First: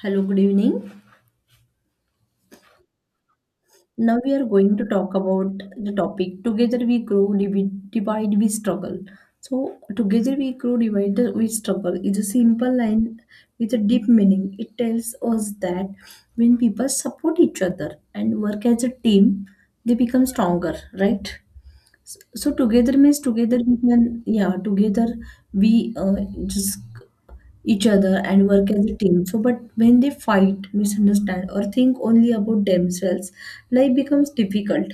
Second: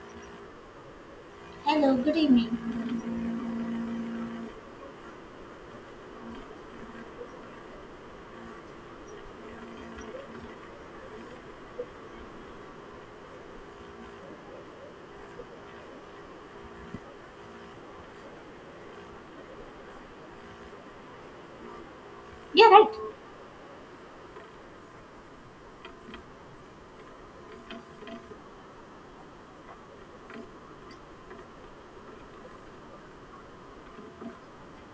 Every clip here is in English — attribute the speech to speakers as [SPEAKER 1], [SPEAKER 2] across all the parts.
[SPEAKER 1] Hello, good evening.
[SPEAKER 2] Hello, good evening.
[SPEAKER 1] Now we are going to talk about the topic Together We Grow, Divide We Struggle. So, Together We Grow, Divide We Struggle is a simple line with a deep meaning. It tells us that when people support each other and work as a team, they become stronger, right? So
[SPEAKER 2] Yeah, right.
[SPEAKER 1] together means together we can, yeah, together we just each other and work as a team. So, but when they fight, misunderstand, or think only about themselves, life becomes difficult.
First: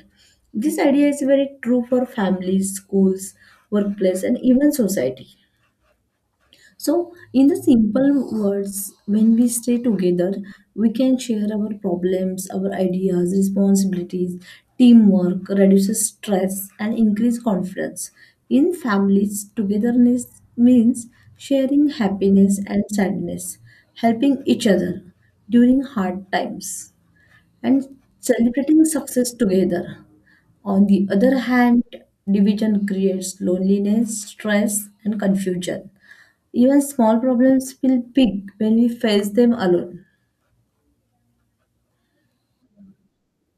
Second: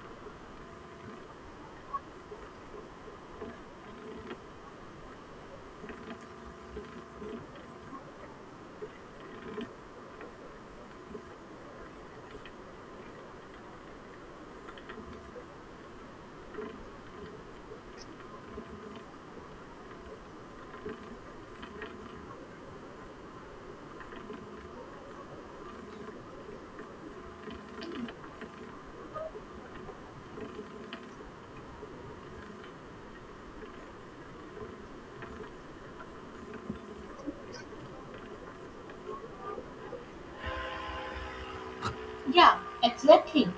[SPEAKER 1] This idea is very true for families, schools, workplace, and even society. So, in the simple words, when we stay together, we can share our problems, our ideas, responsibilities, teamwork, reduces stress, and increase confidence. In families, togetherness means sharing happiness and sadness, helping each other during hard times, and celebrating success together. On the other hand, division creates loneliness, stress, and confusion. Even small problems feel big when we face them alone.
[SPEAKER 2] Yeah, exactly.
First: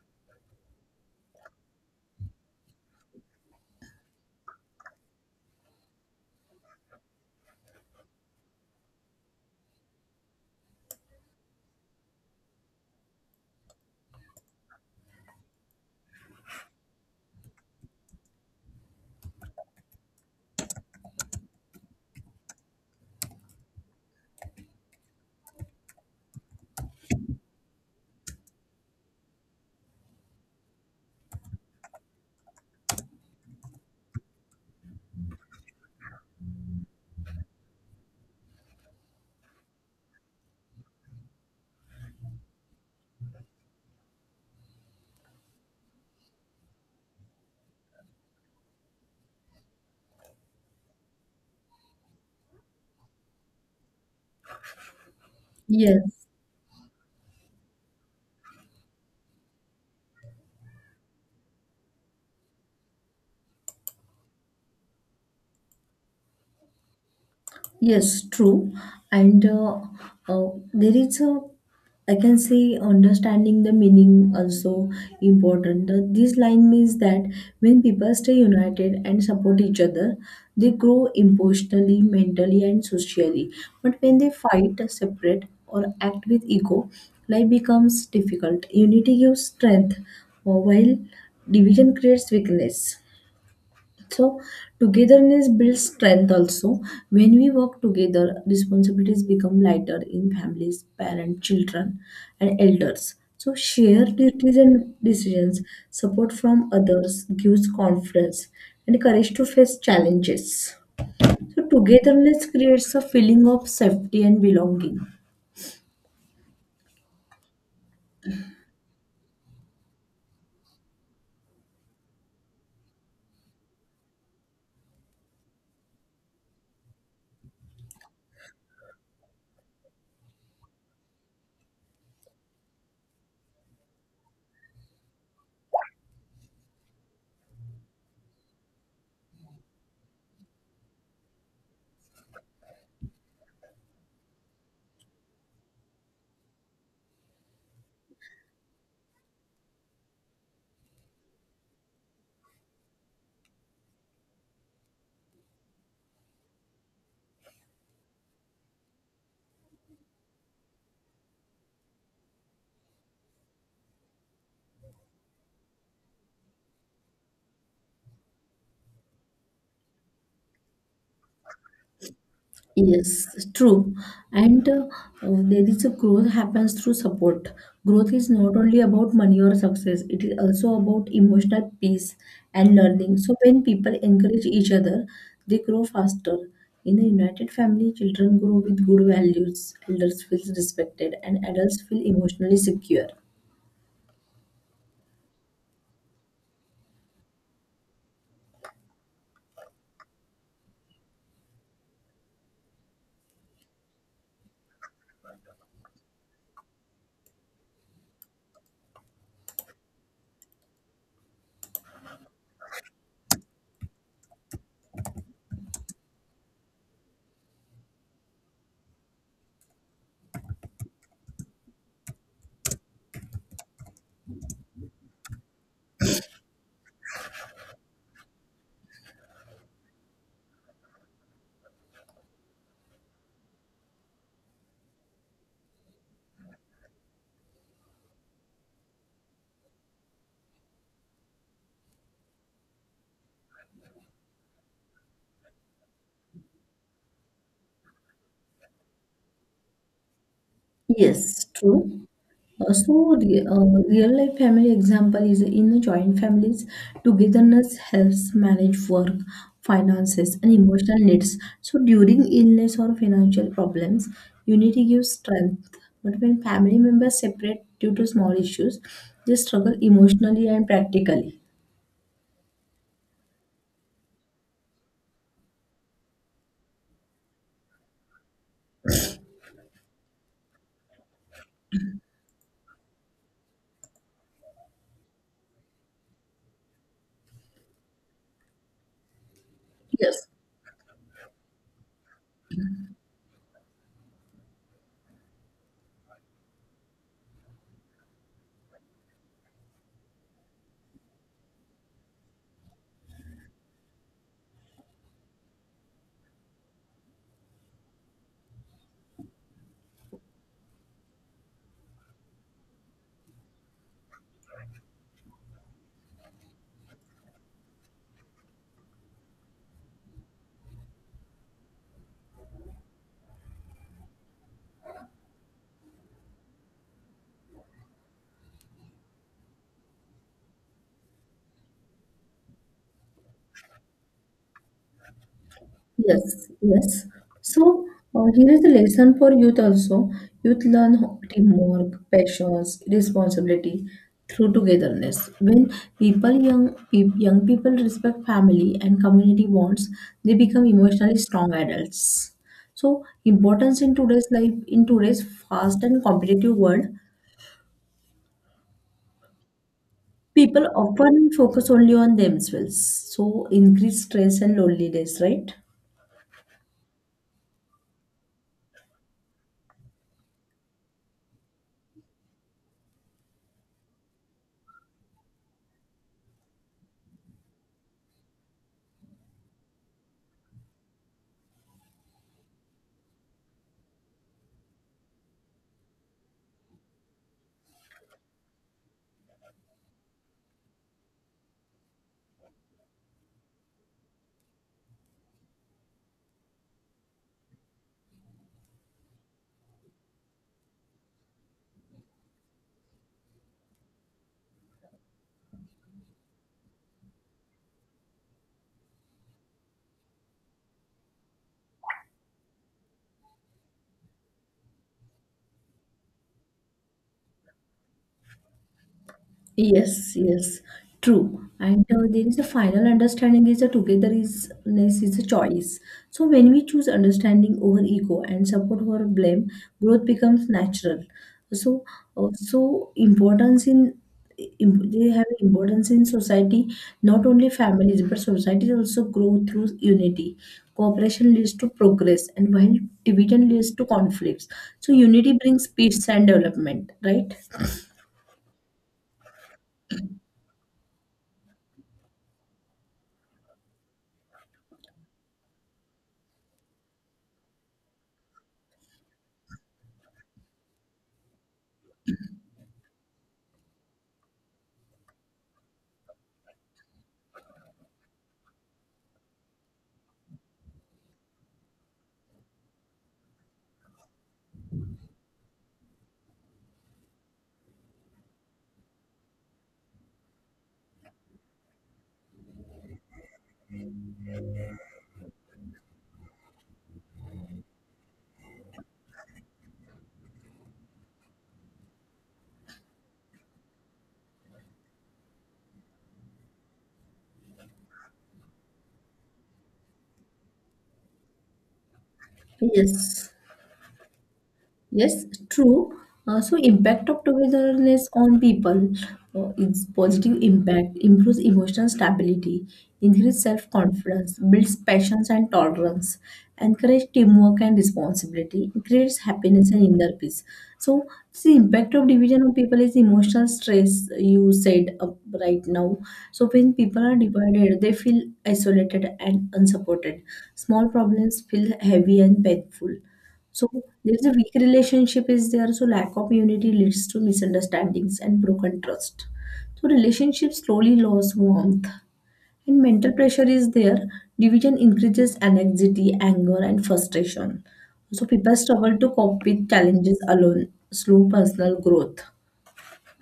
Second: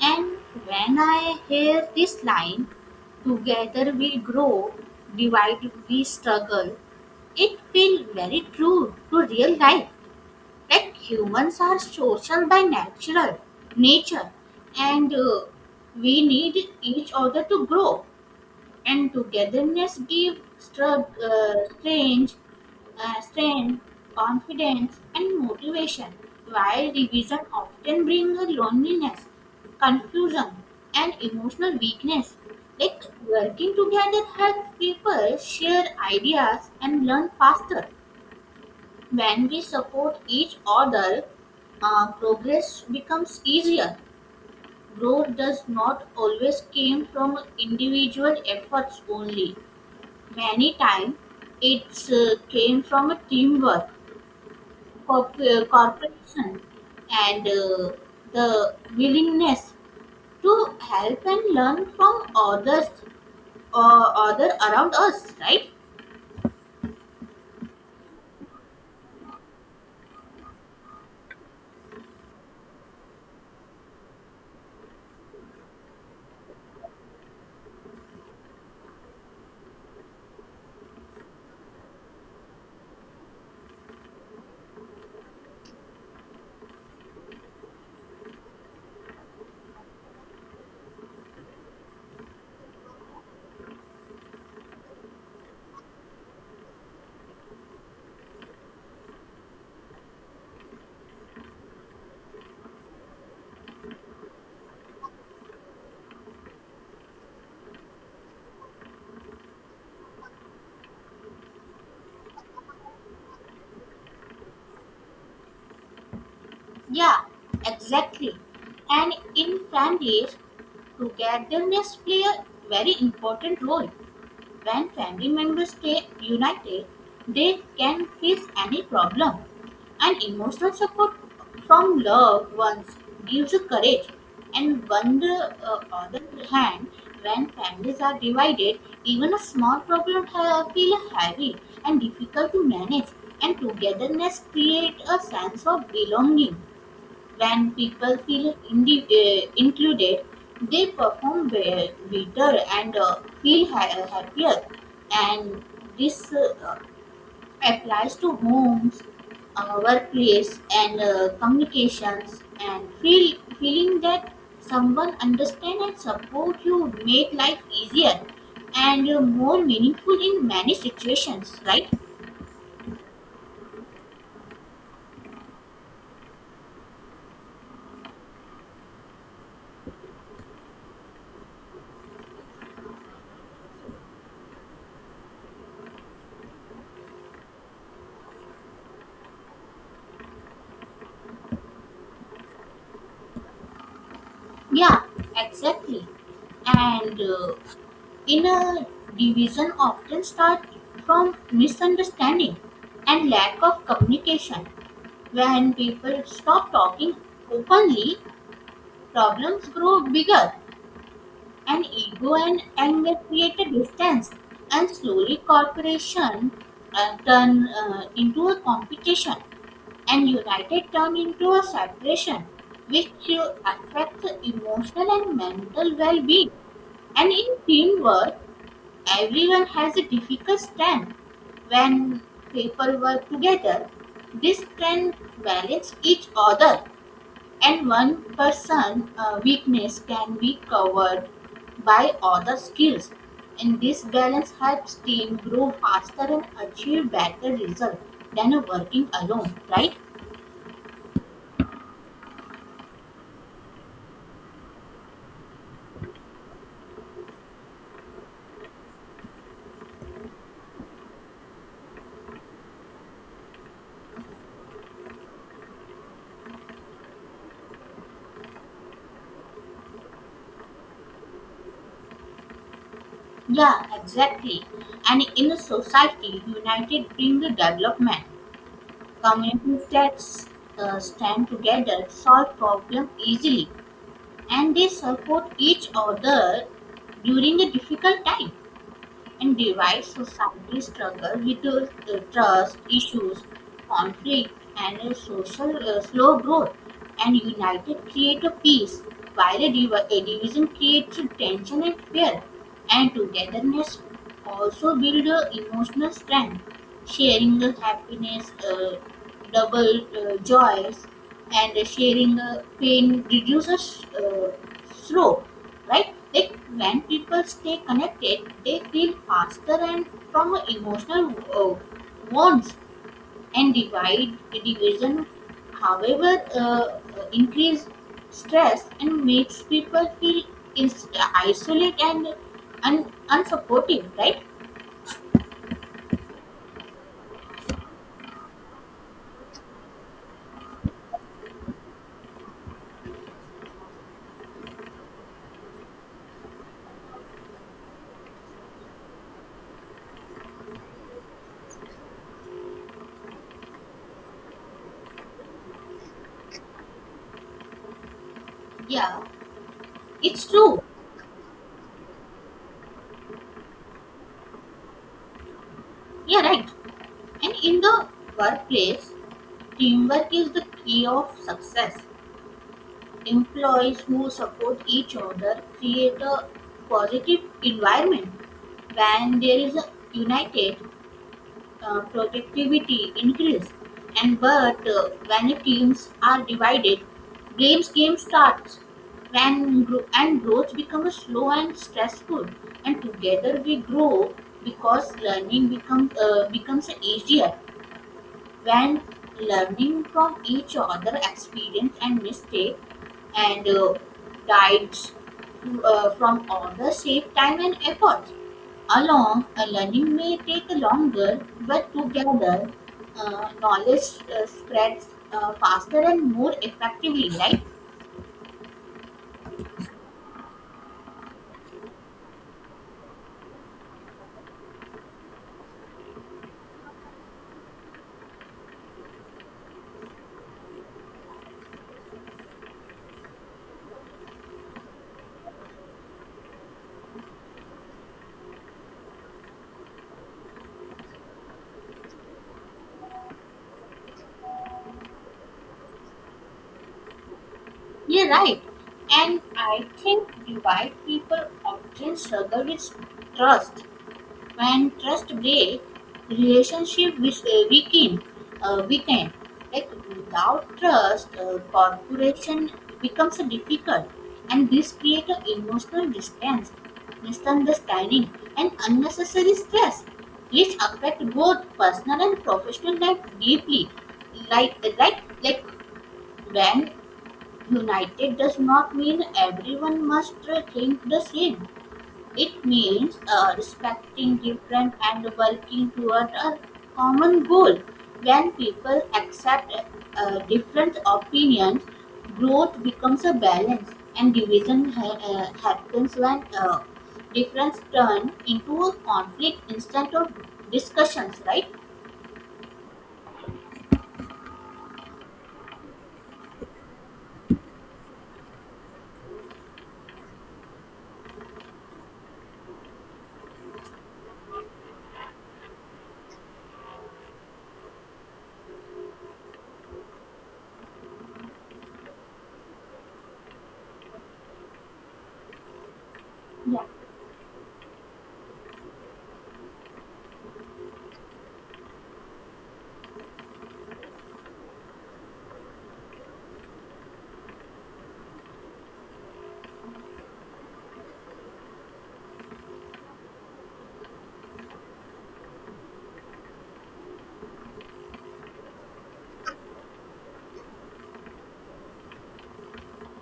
[SPEAKER 2] And when I hear this line, together we grow, divide we struggle, it feels very true to real life. Like humans are social by natural nature, and we need each other to grow. And togetherness gives stra- strange strength, confidence, and motivation, while revision often brings loneliness, confusion, and emotional weakness. Like working together helps people share ideas and learn faster. When we support each other, progress becomes easier. Growth does not always came from individual efforts only. Many times, it came from a teamwork
[SPEAKER 1] Yes,
[SPEAKER 2] corporation and the willingness to help and learn from others or other around us, right?
[SPEAKER 1] yes, true. And uh, there is a, I can say, understanding the meaning also important. This line means that when people stay united and support each other, they grow emotionally, mentally, and socially. But when they fight, separate, or act with ego, life becomes difficult. Unity gives strength, while division creates weakness. So togetherness builds strength also. When we work together, responsibilities become lighter in families, parents, children, and elders. So shared duties and decisions, support from others gives confidence and courage to face challenges. So togetherness creates a feeling of safety and belonging.
[SPEAKER 2] Yeah, exactly. And in families, togetherness play a very important role. When family members stay united, they can face any problem. And emotional support from loved ones gives courage. And on the other hand, when families are divided, even a small problem feel heavy and difficult to manage. And togetherness create a sense of belonging. When people feel included, they perform better and feel happier. And this applies to homes, workplace, and communications. And feeling that someone understands and support you make life easier and more meaningful in many situations. Right?
[SPEAKER 1] Yes, true. And There is a growth happens through support. Growth is not only about money or success, it is also about emotional peace and learning. So when people encourage each other, they grow faster. In a united family, children grow with good values, elders feel respected, and adults feel emotionally secure.
[SPEAKER 2] Yeah, exactly. And Inner division often starts from misunderstanding and lack of communication. When people stop talking openly, problems grow bigger, and ego and anger create a distance, and slowly cooperation turn into a competition, and united turn into a separation, which affects emotional and mental well-being. And in teamwork, everyone has a difficult stand. When people work together, this can balance each other, and one person's weakness can be covered by other skills. And this balance helps team grow faster and achieve better results than working alone, right?
[SPEAKER 1] Yes, true. So, re- uh, real life family example is in joint families, togetherness helps manage work, finances, and emotional needs. So, during illness or financial problems, unity gives strength. But when family members separate due to small issues, they struggle emotionally and practically.
[SPEAKER 2] Yeah, exactly. And in a society, united bring the development. Communities that stand together solve problems easily and they support each other during a difficult time, and divides
[SPEAKER 1] Yes.
[SPEAKER 2] society struggle with trust issues, conflict, and social slow growth. And united create a peace, while a division creates a tension and fear. And togetherness also build emotional strength, sharing the happiness, double joys, and sharing pain reduces sorrow, right? Like when people stay connected, they feel faster and from emotional wounds and divide division. However, increase stress and makes people feel is isolate and unsupportive, right?
[SPEAKER 1] Yes, yes. So here is a lesson for youth also. Youth learn teamwork, passions, responsibility through togetherness. When people young peop young people respect family and community bonds, they become emotionally strong adults. So importance in today's life, in today's fast and competitive world,
[SPEAKER 2] Yeah, it's
[SPEAKER 1] people
[SPEAKER 2] true.
[SPEAKER 1] often focus only on themselves. So increase stress and loneliness, right?
[SPEAKER 2] Yeah, right. And in the workplace, teamwork is the key of success. Employees who support each other create a positive environment. When there is a united, productivity increase. And but when the teams are divided, blames game starts. And growth becomes slow and stressful. And together we grow because learning becomes easier when learning from each other experience and mistake and guides from other save time and effort, along learning may take longer but together knowledge spreads faster and more effectively, right?
[SPEAKER 1] Yes, yes, true. And There is a final understanding is a togetherness is a choice. So when we choose understanding over ego and support over blame, growth becomes natural. So importance in they have importance in society, not only families but societies also grow through unity. Cooperation leads to progress, and while division leads to conflicts. So unity brings peace and development, right?
[SPEAKER 2] Yeah, right. And I think divide people often struggle with trust. When trust breaks, relationship with weaken, like without trust corporation becomes difficult, and this create an emotional distance, misunderstanding, and unnecessary stress, which affect both personal and professional life deeply. Like when united does not mean everyone must think the same, it means respecting different and working toward a common goal. When people accept different opinions, growth becomes a balance, and division happens when difference turn into a conflict instead of discussions. Right?
[SPEAKER 1] Yes. Yes, true. So impact of togetherness on people, its positive impact improves emotional stability, increases self-confidence, builds passions and tolerance, encourages teamwork and responsibility, creates happiness and inner peace. So the impact of division of people is emotional stress. You said right now. So when
[SPEAKER 2] Yeah.
[SPEAKER 1] people are divided, they feel isolated and unsupported. Small problems feel heavy and painful, so there's a weak relationship is there. So lack of unity leads to misunderstandings and broken trust. So relationships slowly lose warmth. And mental pressure is there. Division increases anxiety, anger, and frustration. So people struggle to cope with challenges alone, slow personal growth,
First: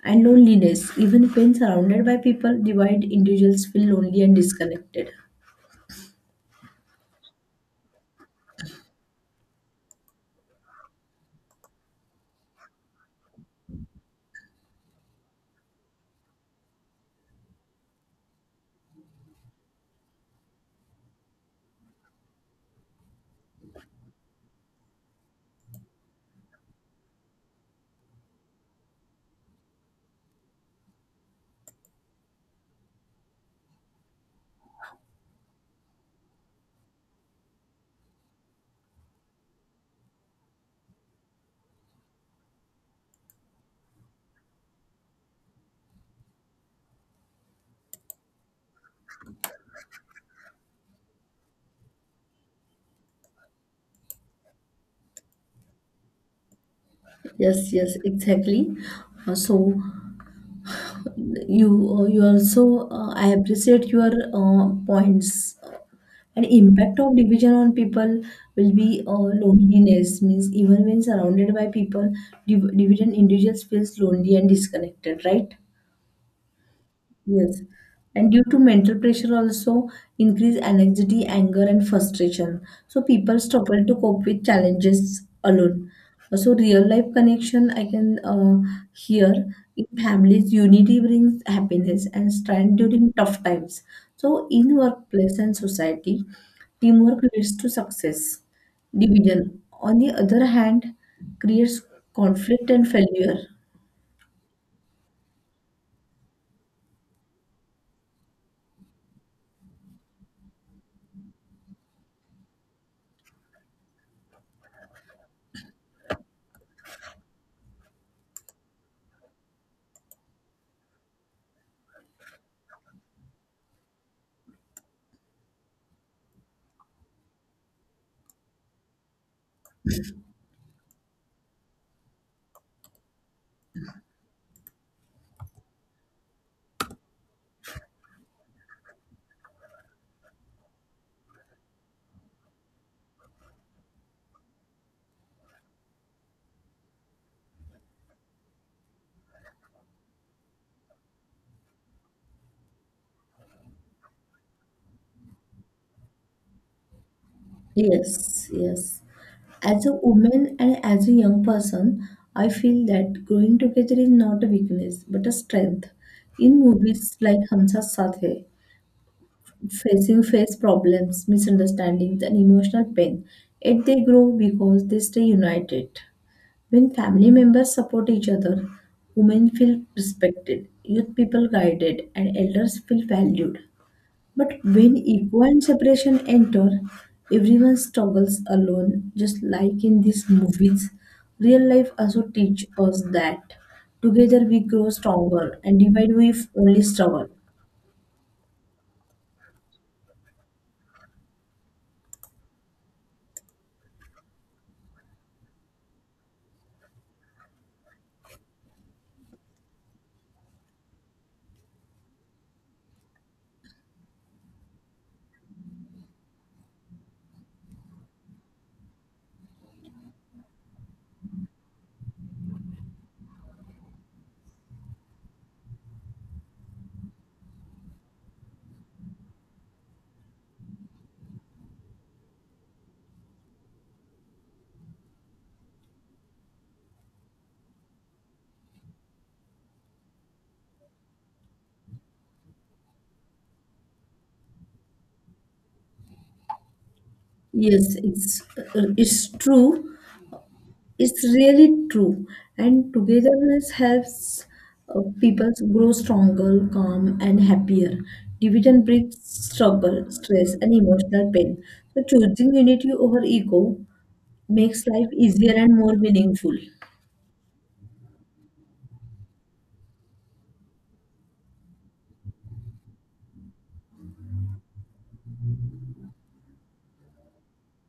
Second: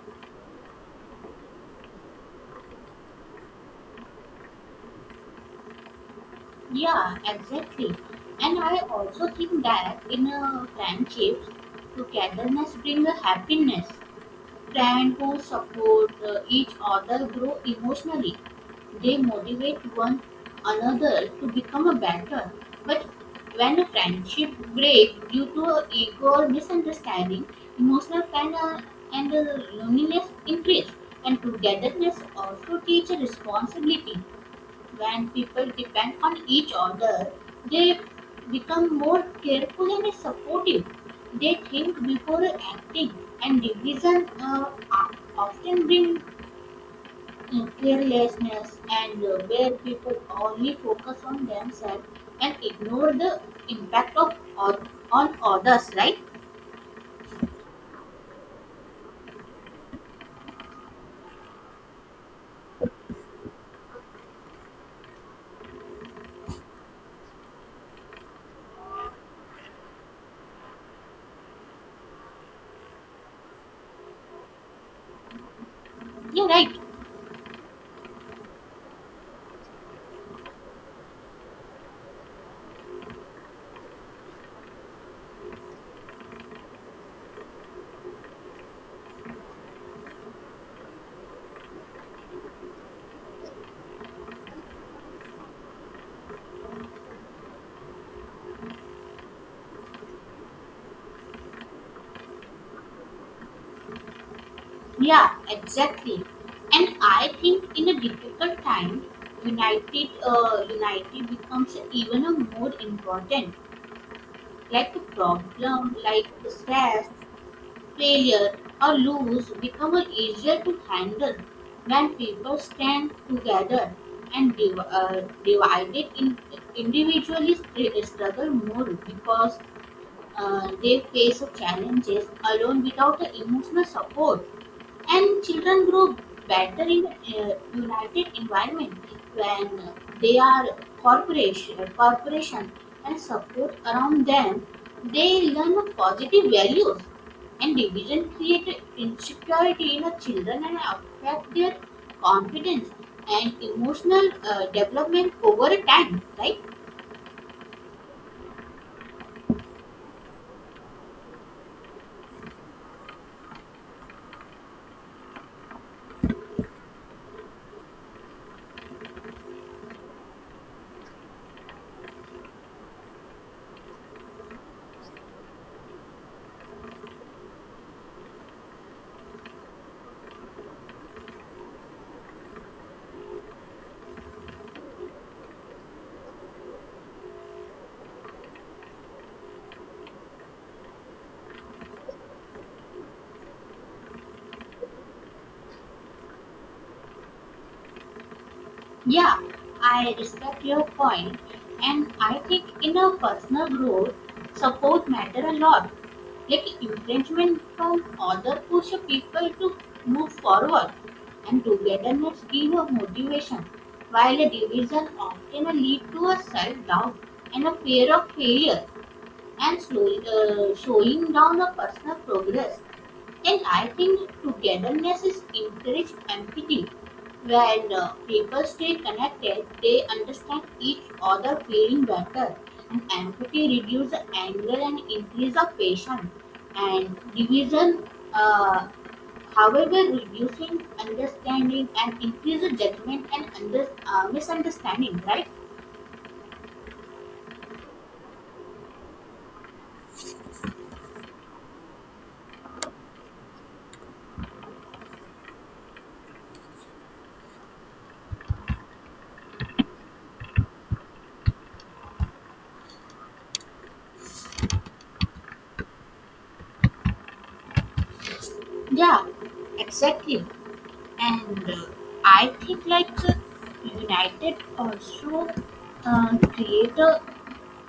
[SPEAKER 1] and loneliness. Even when surrounded by people, divided individuals feel lonely and disconnected.
[SPEAKER 2] Yeah. Exactly. And I also think that in a friendship, togetherness brings a happiness. Friend who support each other grow emotionally. They motivate one another to become a better. But when a friendship breaks due to ego or misunderstanding, emotional pain and loneliness increase, and togetherness also teaches responsibility. When people depend on each other, they become more careful and supportive. They think before acting, and division often bring carelessness and where people only focus on themselves and ignore the impact on others. Right?
[SPEAKER 1] Yes, yes, exactly. So you you also I appreciate your points. An impact of division on people will be loneliness means even when surrounded by people, division individuals feels lonely and disconnected, right?
[SPEAKER 2] You're right.
[SPEAKER 1] Yes, and due to mental pressure also increase anxiety, anger, and frustration. So people struggle to cope with challenges alone. So real life connection I can hear in families unity brings happiness and strength during tough times. So in workplace and society, teamwork leads to success. Division, on the other hand, creates conflict and failure.
[SPEAKER 2] Yeah, exactly. And I think in a difficult time, united becomes even a more important. Like a problem, like stress, failure, or lose become a easier to handle when people stand together, and divided in individually struggle more because they face challenges alone without the emotional support. And children grow better in a united environment when they are corporation and support around them. They learn positive values, and division creates insecurity in the children and affect their confidence and emotional development over time, right?
[SPEAKER 1] Yes, yes. As a woman and as a young person, I feel that growing together is not a weakness but a strength. In movies like Hum Saath Saath Hai, facing face problems, misunderstandings, and emotional pain, yet they grow because they stay united. When family members support each other, women feel respected, youth people guided, and elders feel valued. But when ego and separation enter, everyone struggles alone, just like in these movies. Real life also teach us that together we grow stronger, and divide we only struggle.
[SPEAKER 2] Yeah, I respect your point, and I think in a personal growth, support matter a lot. Like encouragement from other push people to move forward, and togetherness give a motivation. While a division often lead to a self doubt and a fear of failure, and slowing down a personal progress. And I think togetherness is encouraged empathy. When people stay connected, they understand each other feeling better. And empathy reduces anger and increase of patience. And division, uh, however, reducing understanding and increase the judgment and misunderstanding, right?
[SPEAKER 1] It's true. It's really true. And togetherness helps people grow stronger, calm, and happier. Division breeds struggle, stress, and emotional pain. So choosing unity over ego makes life easier and more meaningful.
[SPEAKER 2] Yeah, exactly. And I think like united also creator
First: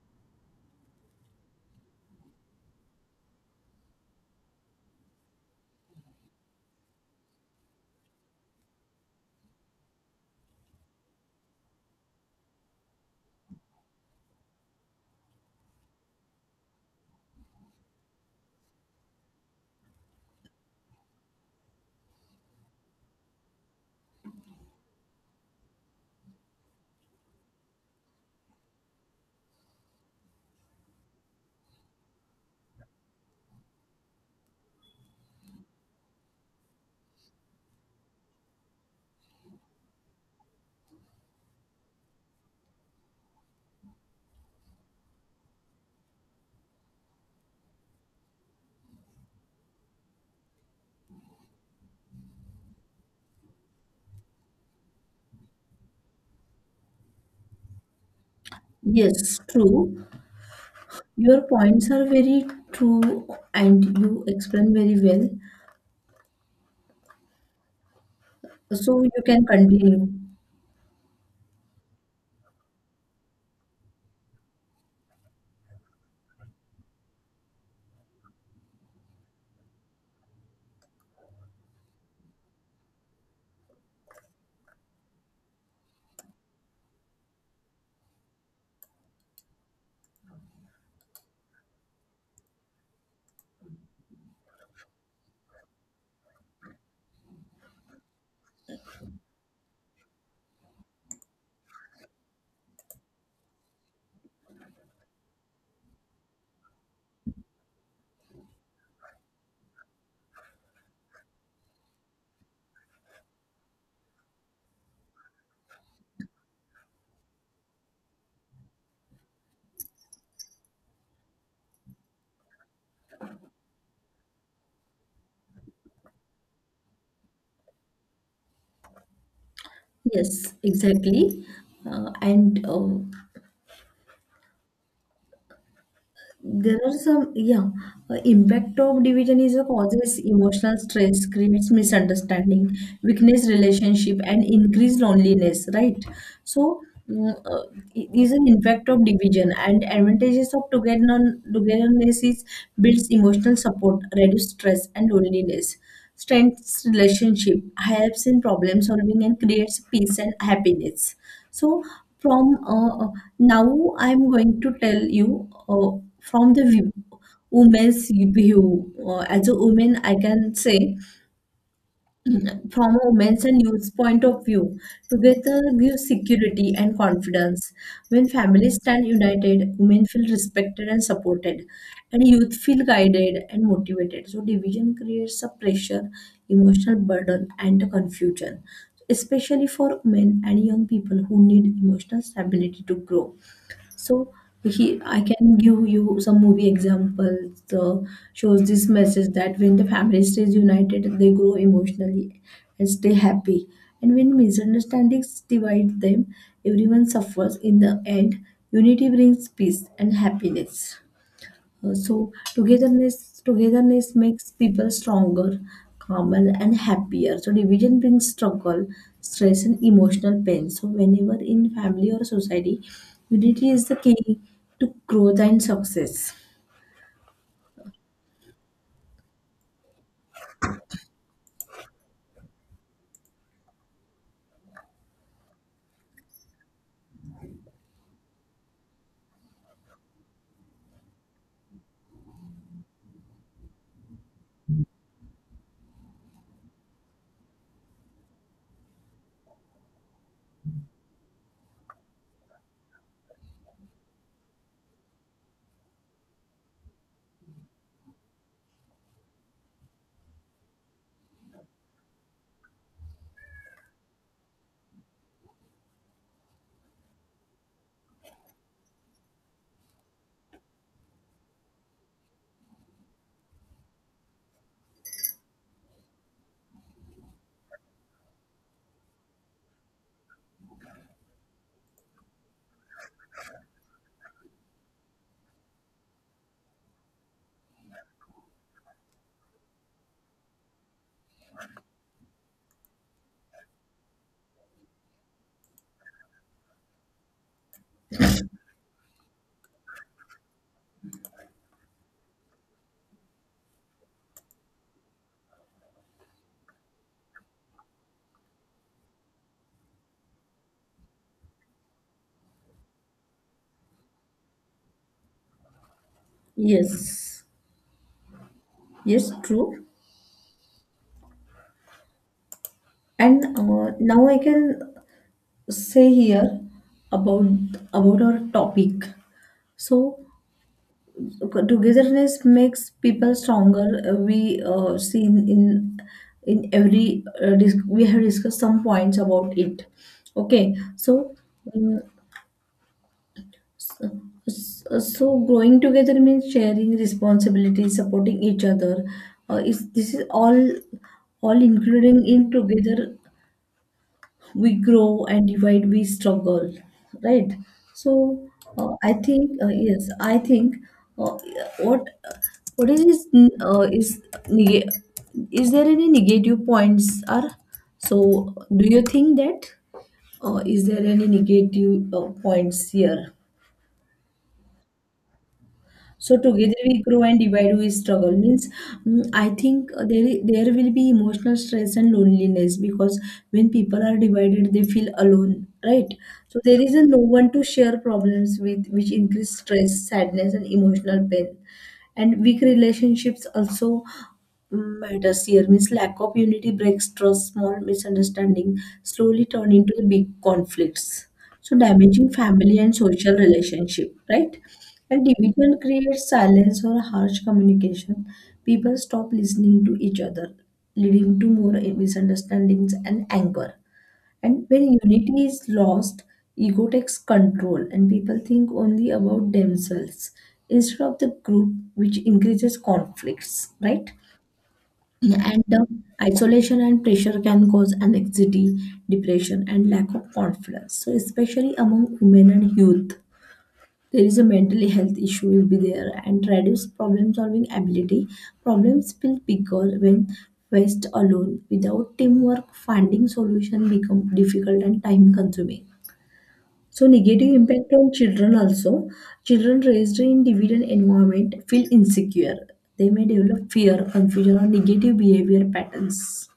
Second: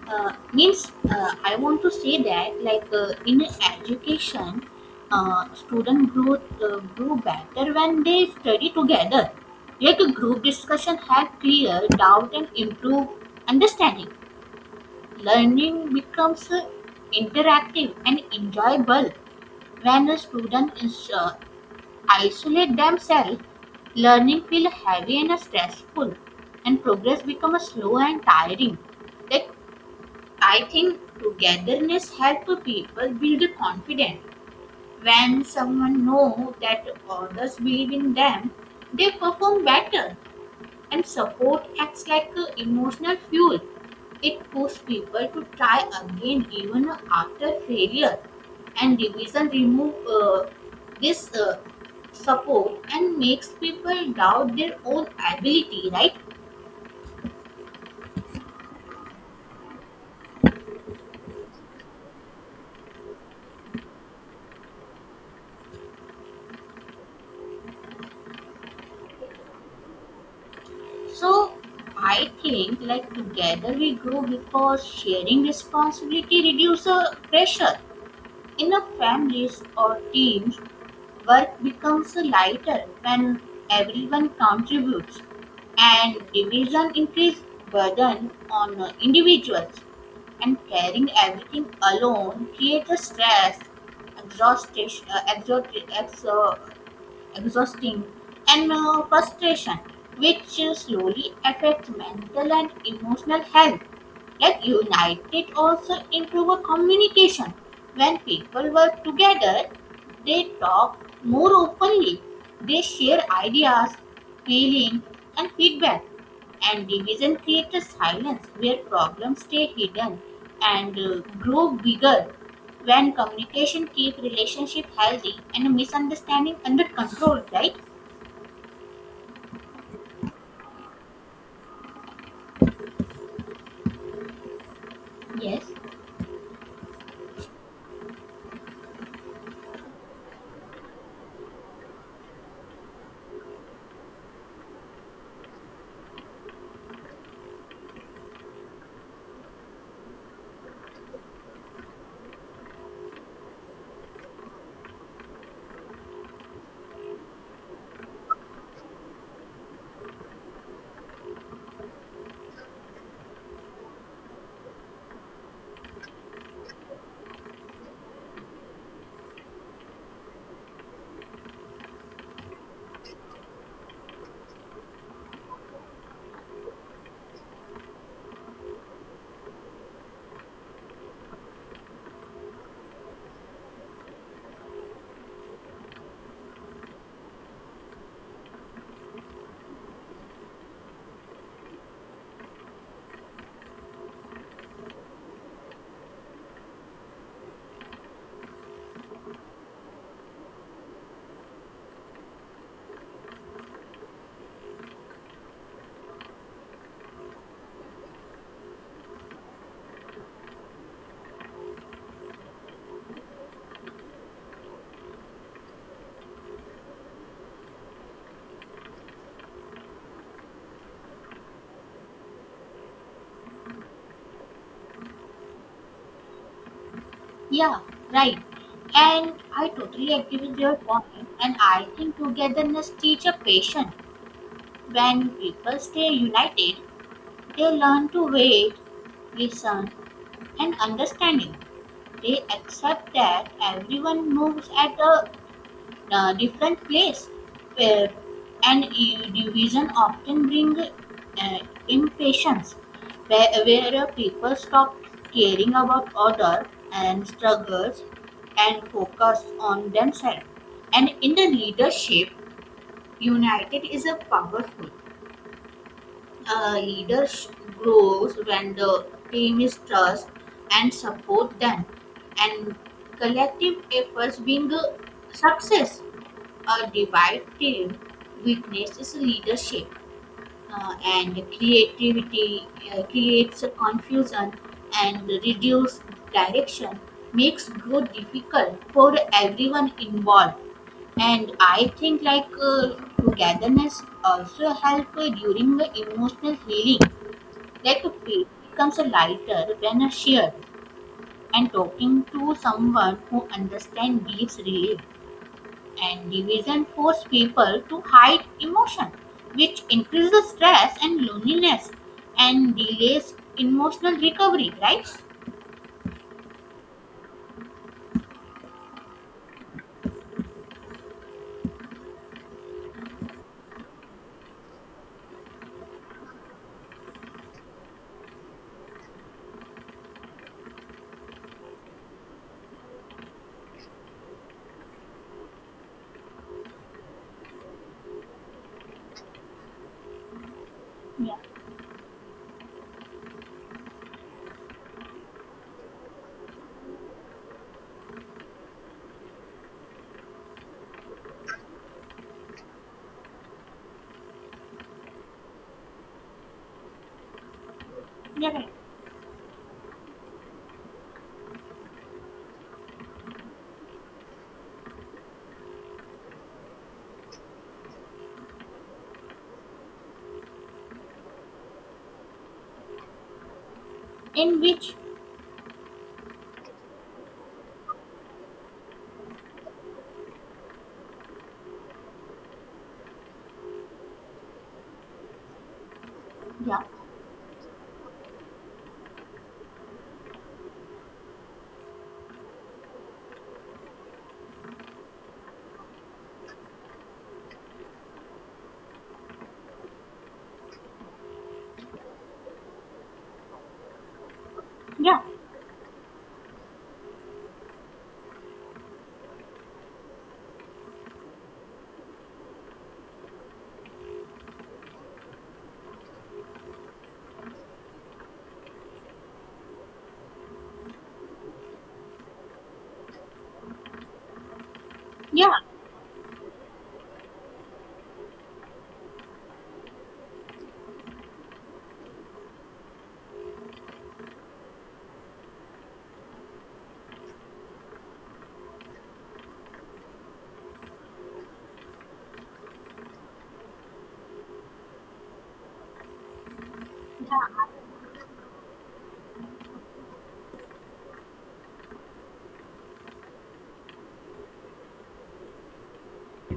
[SPEAKER 2] means I want to say that like in education, student growth grew better when they study together. Like a group discussion help clear doubt and improve understanding. Learning becomes interactive and enjoyable when a student is isolate themselves, learning feel heavy and stressful, and progress becomes slow and tiring. Like I think togetherness helps people build confidence. When someone know that others believe in them, they perform better. And support acts like a emotional fuel. It pushes people to try again even after failure. And division remove this support and makes people doubt their own ability, right?
[SPEAKER 1] Yes, true. Your points are very true and you explain very well. So you can continue.
[SPEAKER 2] So I think like together we grow because sharing responsibility reduces pressure in a families or teams. Work becomes lighter when everyone contributes, and division increases burden on individuals. And carrying everything alone creates a stress, exhaustion, uh, exhaust, exhaust, exhausting, and frustration, which slowly affects mental and emotional health. Like united also improve communication. When people work together, they talk more openly. They share ideas, feelings, and feedback. And division creates a silence where problems stay hidden and grow bigger when communication keep relationship healthy and misunderstanding under control, right?
[SPEAKER 1] Yes, exactly. And
[SPEAKER 2] Yes.
[SPEAKER 1] There are some, yeah, impact of division is a causes emotional stress, creates misunderstanding, weakness relationship, and increased loneliness, right? So, mm, uh, it is an impact of division and advantages of togetherness. Togetherness is builds emotional support, reduce stress and loneliness. Strengths relationship, helps in problem solving, and creates peace and happiness. So, from now, I'm going to tell you from the view, woman's view. As a woman, I can say from a women's and youth's point of view together gives security and confidence. When families stand united, women feel respected and supported, and youth feel guided and motivated. So, division creates a pressure, emotional burden, and confusion, especially for men and young people who need emotional stability to grow. So he, I can give you some movie examples. Shows this message that when the family stays united, they grow emotionally and stay happy. And when misunderstandings divide them, everyone suffers. In the end, unity brings peace and happiness. So togetherness makes people stronger, calmer and happier. So division brings struggle, stress and emotional pain. So whenever in family or society, unity is the key to growth and success.
[SPEAKER 2] Yeah, right. And I totally agree with your point. And I think togetherness teach a patience. When people stay united, they learn to wait, listen, and understanding. They accept that everyone moves at a different place, where, and division often bring impatience, where people stop caring about others and struggles and focus on themselves. And in the leadership, united is a powerful leader. Grows when the team is trust and support them, and collective efforts being a success. A divided team weakness is leadership and creativity, creates a confusion and reduces direction, makes growth difficult for everyone involved. And I think like togetherness also help during the emotional healing. Like a pain becomes a lighter when a shared, and talking to someone who understands gives relief, and division force people to hide emotion, which increases stress and loneliness and delays emotional recovery, right?
[SPEAKER 1] Yes, yes, true. And now I can say here about about our topic. So togetherness makes people stronger, we seen in every we have discussed some points about it. Okay, so
[SPEAKER 2] Yeah,
[SPEAKER 1] mm, so so growing together means sharing responsibilities, supporting each other, is this is all including in together we grow and divide we struggle, right? So
[SPEAKER 2] yeah, right.
[SPEAKER 1] I think I think, uh, what what is neg- is there any negative points are, so do you think that is there any negative points here?
[SPEAKER 2] In which,
[SPEAKER 1] So together we grow and divide we struggle means, I think there will be emotional stress and loneliness because when people are divided they feel alone, right? So there
[SPEAKER 2] yeah,
[SPEAKER 1] is a no one to share problems with, which increase stress, sadness, and emotional pain. And weak relationships also matters here means lack of unity breaks trust, small misunderstanding slowly turn into the big conflicts, so damaging family and social relationship, right?
[SPEAKER 2] yeah,
[SPEAKER 1] And division creates silence or harsh communication, people stop listening to each other, leading to more misunderstandings and anger. And when unity is lost, ego takes control and people think only about themselves instead of the group, which increases conflicts, right?
[SPEAKER 2] yeah,
[SPEAKER 1] And the isolation and pressure can cause anxiety, depression, and lack of confidence. So, especially among women and youth, there is a mental health issue will be there and reduce problem solving ability, problems feel bigger when faced alone, without teamwork finding solution become difficult and time consuming. So negative
[SPEAKER 2] yeah,
[SPEAKER 1] impact on children also, children raised in dividend environment feel insecure, they may develop fear, confusion, or negative behavior patterns.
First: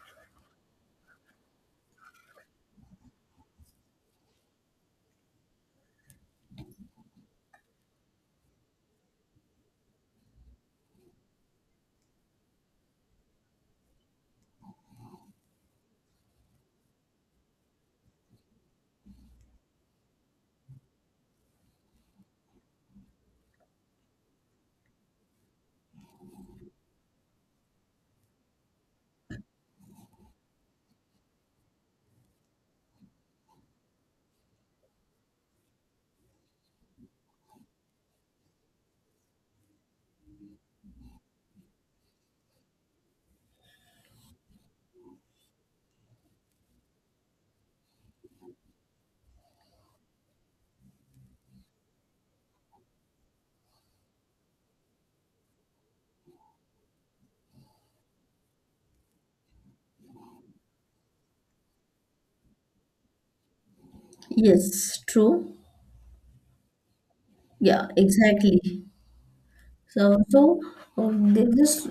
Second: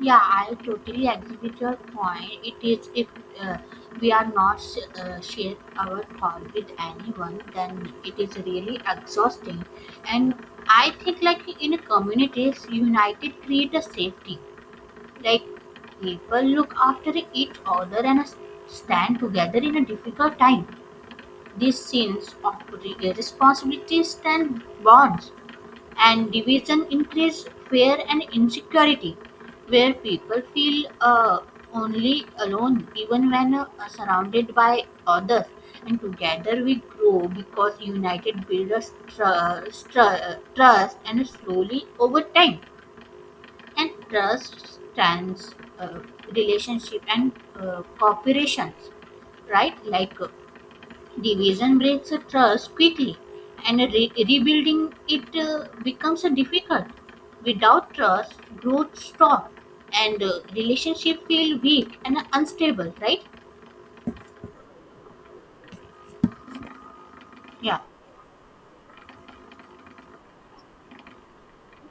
[SPEAKER 2] yeah, I totally agree with your point. It is if uh, we are not share our thought with anyone, then it is really exhausting. And I think like in communities, united create a safety, like people look after each other and stand together in a difficult time. These scenes of responsibility stand bonds, and division increase fear and insecurity, where people feel only alone even when surrounded by others. And together we grow because united builds trust, and slowly over time, and trust trans relationship and cooperations, right? Like division breaks a trust quickly, and rebuilding it becomes a difficult. Without trust growth stop, and relationship feel weak and unstable, right?
[SPEAKER 1] Yes, true.
[SPEAKER 2] Yeah.
[SPEAKER 1] Yeah, exactly. So, so there's this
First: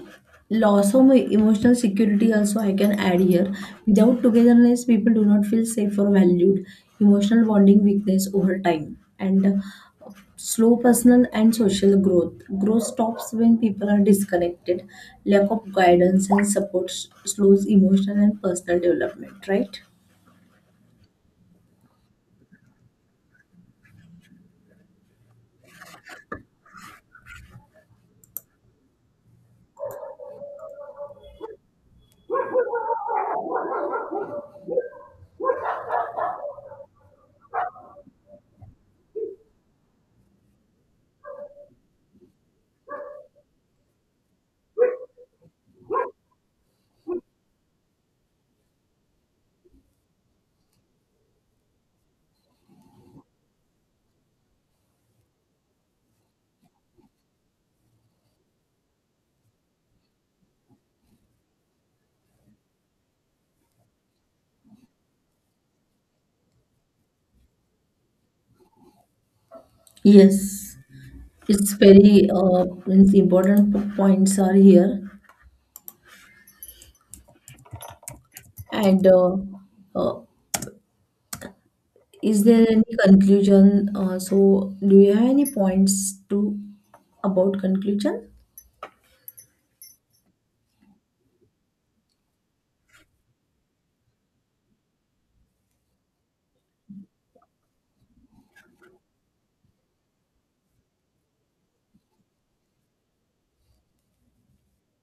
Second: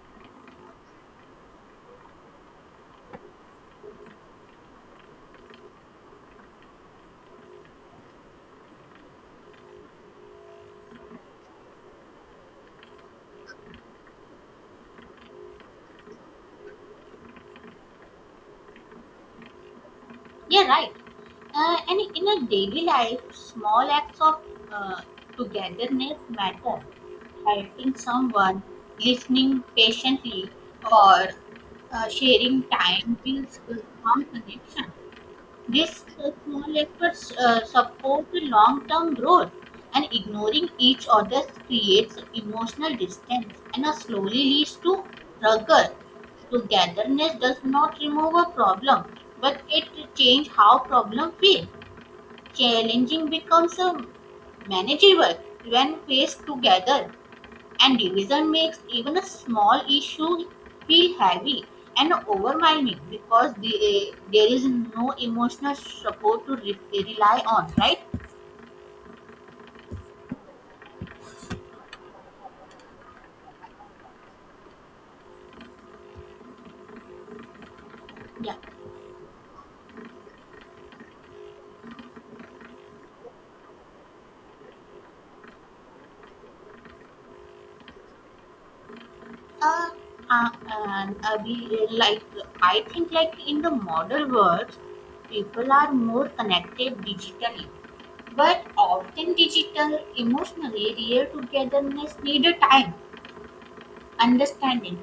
[SPEAKER 1] loss of emotional security also I can add here. Without togetherness, people do not feel safe or valued. Emotional bonding weakness over time and slow personal and social growth. Growth stops when people are disconnected. Lack of guidance and support slows emotional and personal development. Right?
[SPEAKER 2] Yeah, right. And in a daily life, small acts of uh, togetherness matter. Helping someone, listening patiently, or sharing time builds a strong connection. These small efforts support the long-term growth, and ignoring each other creates emotional distance and slowly leads to struggle. Togetherness does not remove a problem, but it changes how problems feel. Challenging becomes a manageable when faced together, and division makes even a small issue feel heavy and overwhelming because there is no emotional support to rely on, right?
[SPEAKER 1] Yes, it's very means important points are here
[SPEAKER 2] Yeah.
[SPEAKER 1] and. Uh, Is there any conclusion? So, do you have any points to about conclusion?
[SPEAKER 2] Uh, like I think, like in the modern world, people are more connected digitally, but often digital emotionally real togetherness need a time understanding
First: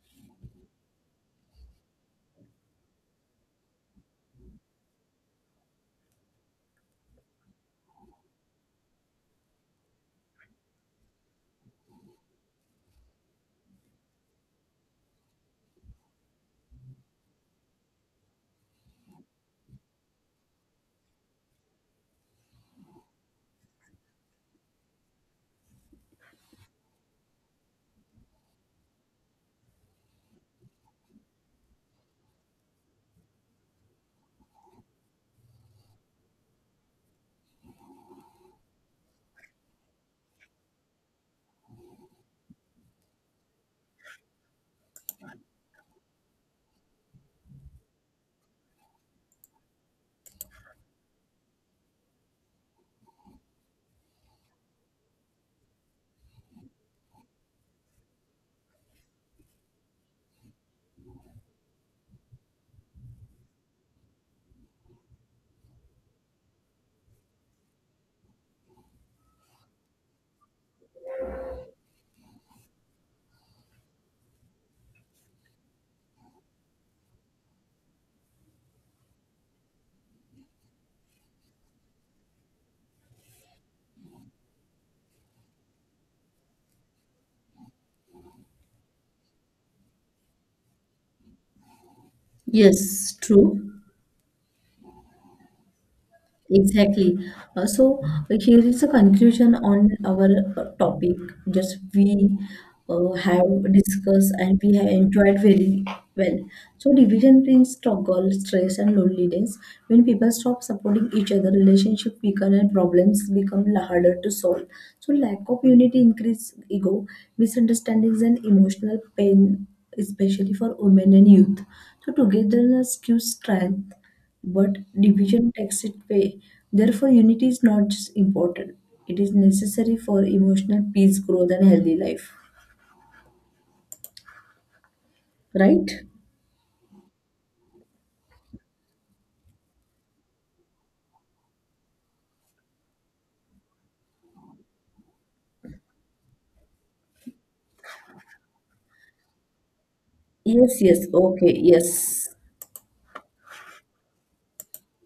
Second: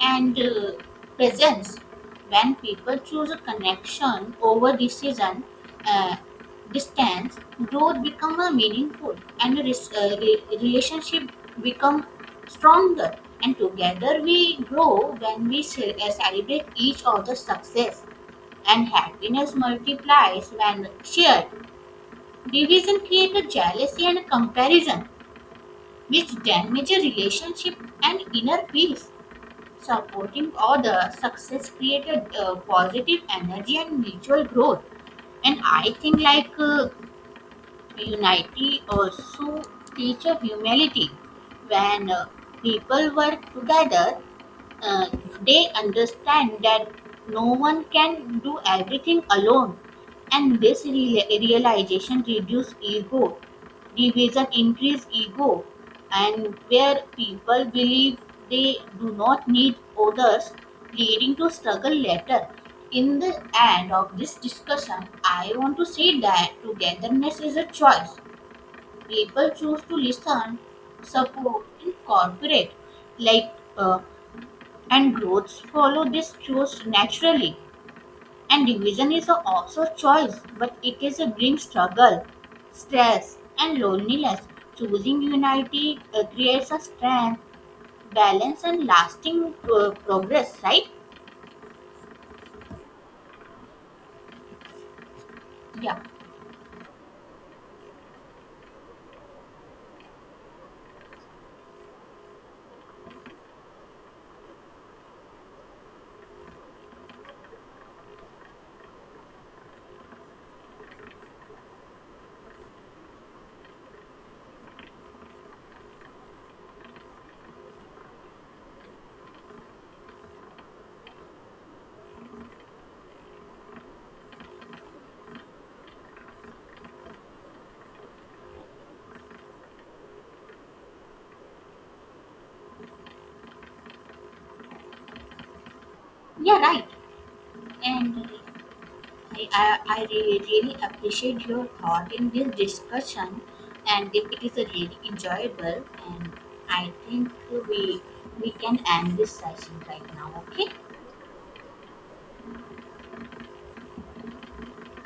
[SPEAKER 2] and presence. When people choose a connection over decision uh, distance, growth become a meaningful and re- relationship become stronger. And together we grow when we celebrate each other's success, and happiness multiplies when shared. Division creates jealousy and comparison which damages relationship and inner peace. Supporting other success created positive energy and mutual growth. And I think like unity also teaches humility. When people work together, uh, they understand that no one can do everything alone, and this realization reduce ego. Division increase ego, and where people believe they do not need others, leading to struggle later. In the end of this discussion, I want to say that togetherness is a choice. People choose to listen, support, and cooperate, like, uh, and growths follow this choice naturally. And division is a- also choice, but it is a brings struggle, stress, and loneliness. Choosing unity creates a strength, balance, and lasting progress. Right?
[SPEAKER 1] Yes, true.
[SPEAKER 2] Yeah.
[SPEAKER 1] Exactly. Here is a conclusion on our topic. Just we have discussed and we have enjoyed very well. So division brings struggle, stress, and loneliness. When people stop supporting each other, relationship weaken and problems become harder to solve. So lack of unity increase ego, misunderstandings, and emotional pain, especially for women and youth. So togetherness gives strength but division takes it away. Therefore, unity is not just important, it is necessary for emotional peace, growth, and healthy life. Right?
[SPEAKER 2] Yeah. Right. And I really appreciate your thought in this discussion, and it is a really enjoyable. And I think we we can end this session right now. Okay.
[SPEAKER 1] Yes, yes, okay, yes.